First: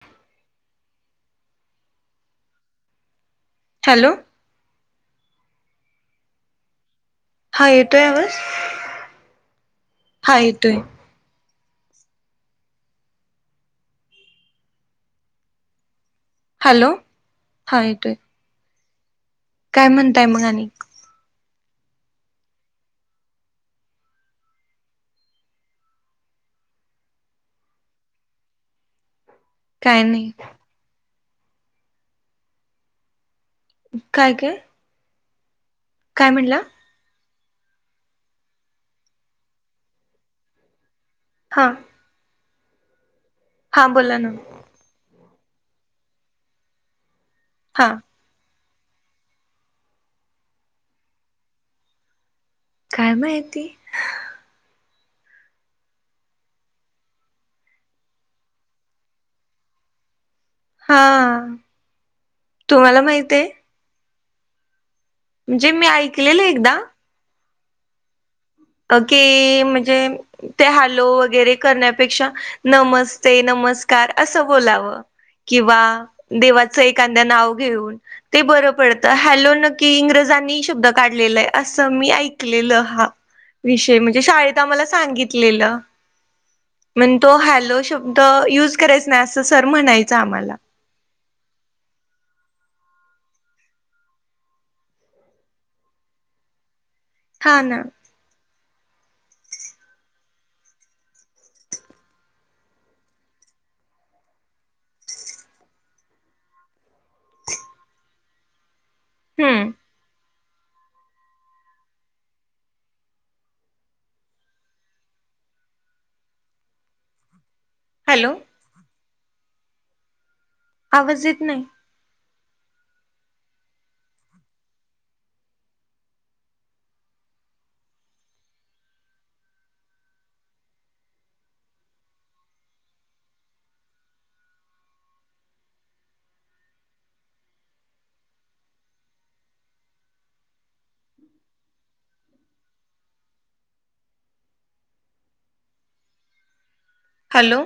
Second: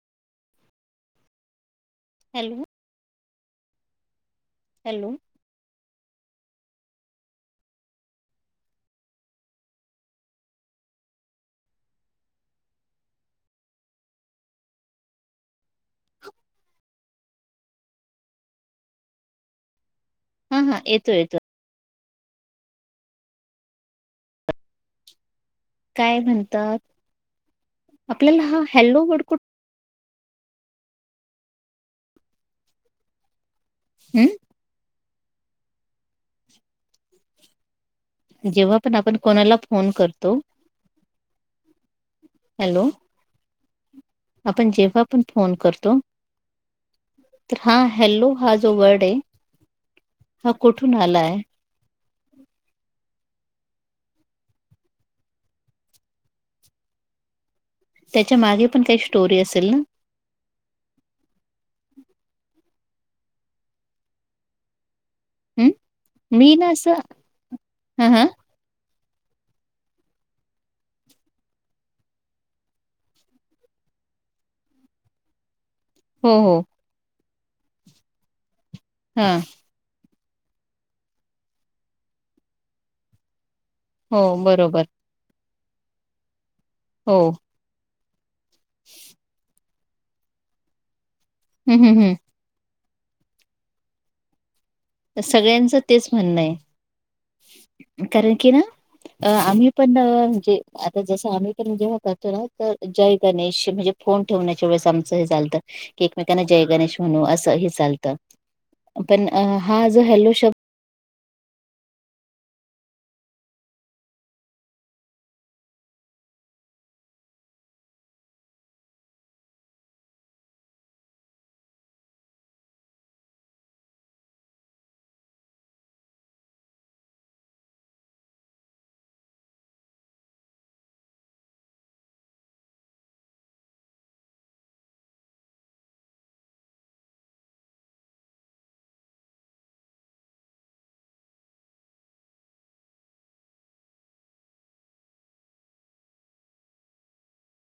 हां hello hello hello हा येतोय आवाज हा येतोय हॅलो हा यट आहे काय म्हणताय मगा आणि ते काय म्हणतात आपल्याला हा हॅलो वडकुट काही नाही काय हम्म काय काय म्हणला जेव्हा पण आपण कोणाला फोन करतो हां हॅलो हां बोला ना जेव्हाण फनतो हा हलो जो वड आहे हा कुठून आला आहे काय माहिती त्याच्या मागे पण काही स्टोरी असेल ना हा तुम्हाला माहित आहे म्हणजे मी हम् ऐकलेलं मी ना एकदा असं हा हा अ कि म्हणजे ते हॅलो वगैरे करण्यापेक्षा नमस्ते नमस्कार असं बोलावं किंवा हो हो देवाच एकद्या नाव घेऊन ते बरं पडत हा हॅलो न की इंग्रजांनी शब्द काढलेला आहे असं मी ऐकलेलं हा विषय हो म्हणजे शाळेत बरोबर आम्हाला सांगितलेलं हो मण तो हॅलो शब्द युज करायचा नाही असं सर म्हणायचं आम्हाला हम् हम हम तर सगळ्यांचं तेच म्हणणं हा ना आहे कारण की ना. अ आम्ही पण म्हणजे आता जस आम्ही पण जेव्हा करतो ना तर जय गणेश म्हणजे. फोन ठेवण्याच्या वेळेस आमचं हे चालतं की एकमेकांना जय गणेश म्हणू असं हे चालतं. पण हम्म हा जो हॅल्लो शब्द. हॅलो,, आवाज येत नाही. Hello.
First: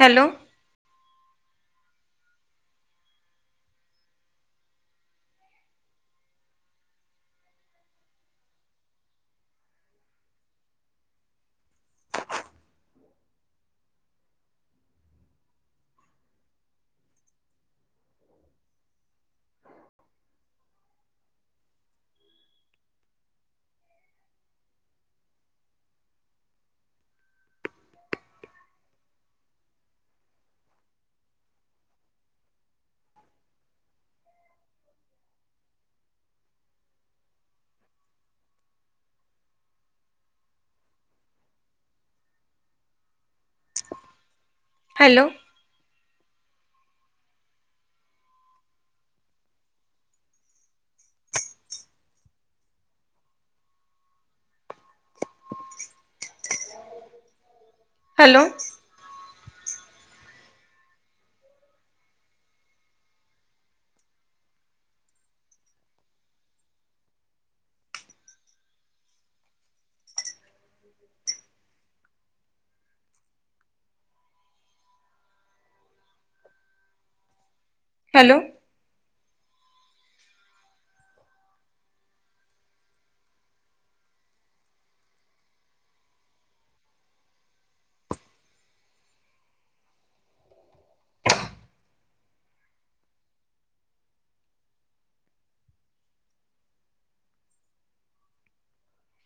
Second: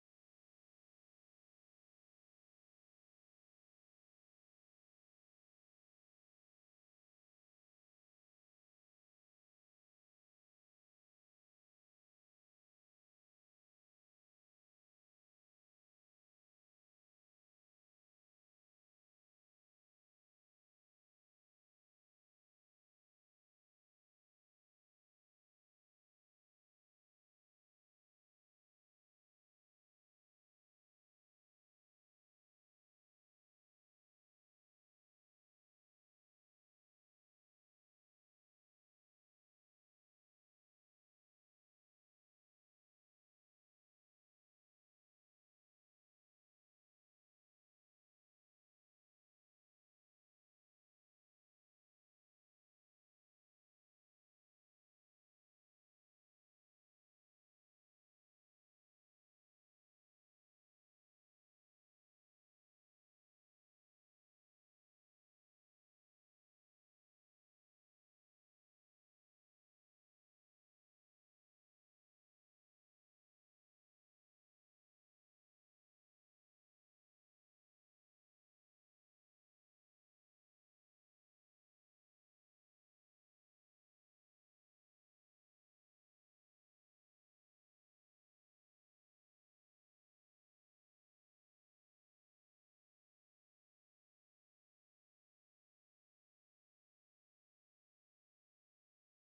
Hello. Hello. Hello,, hello,,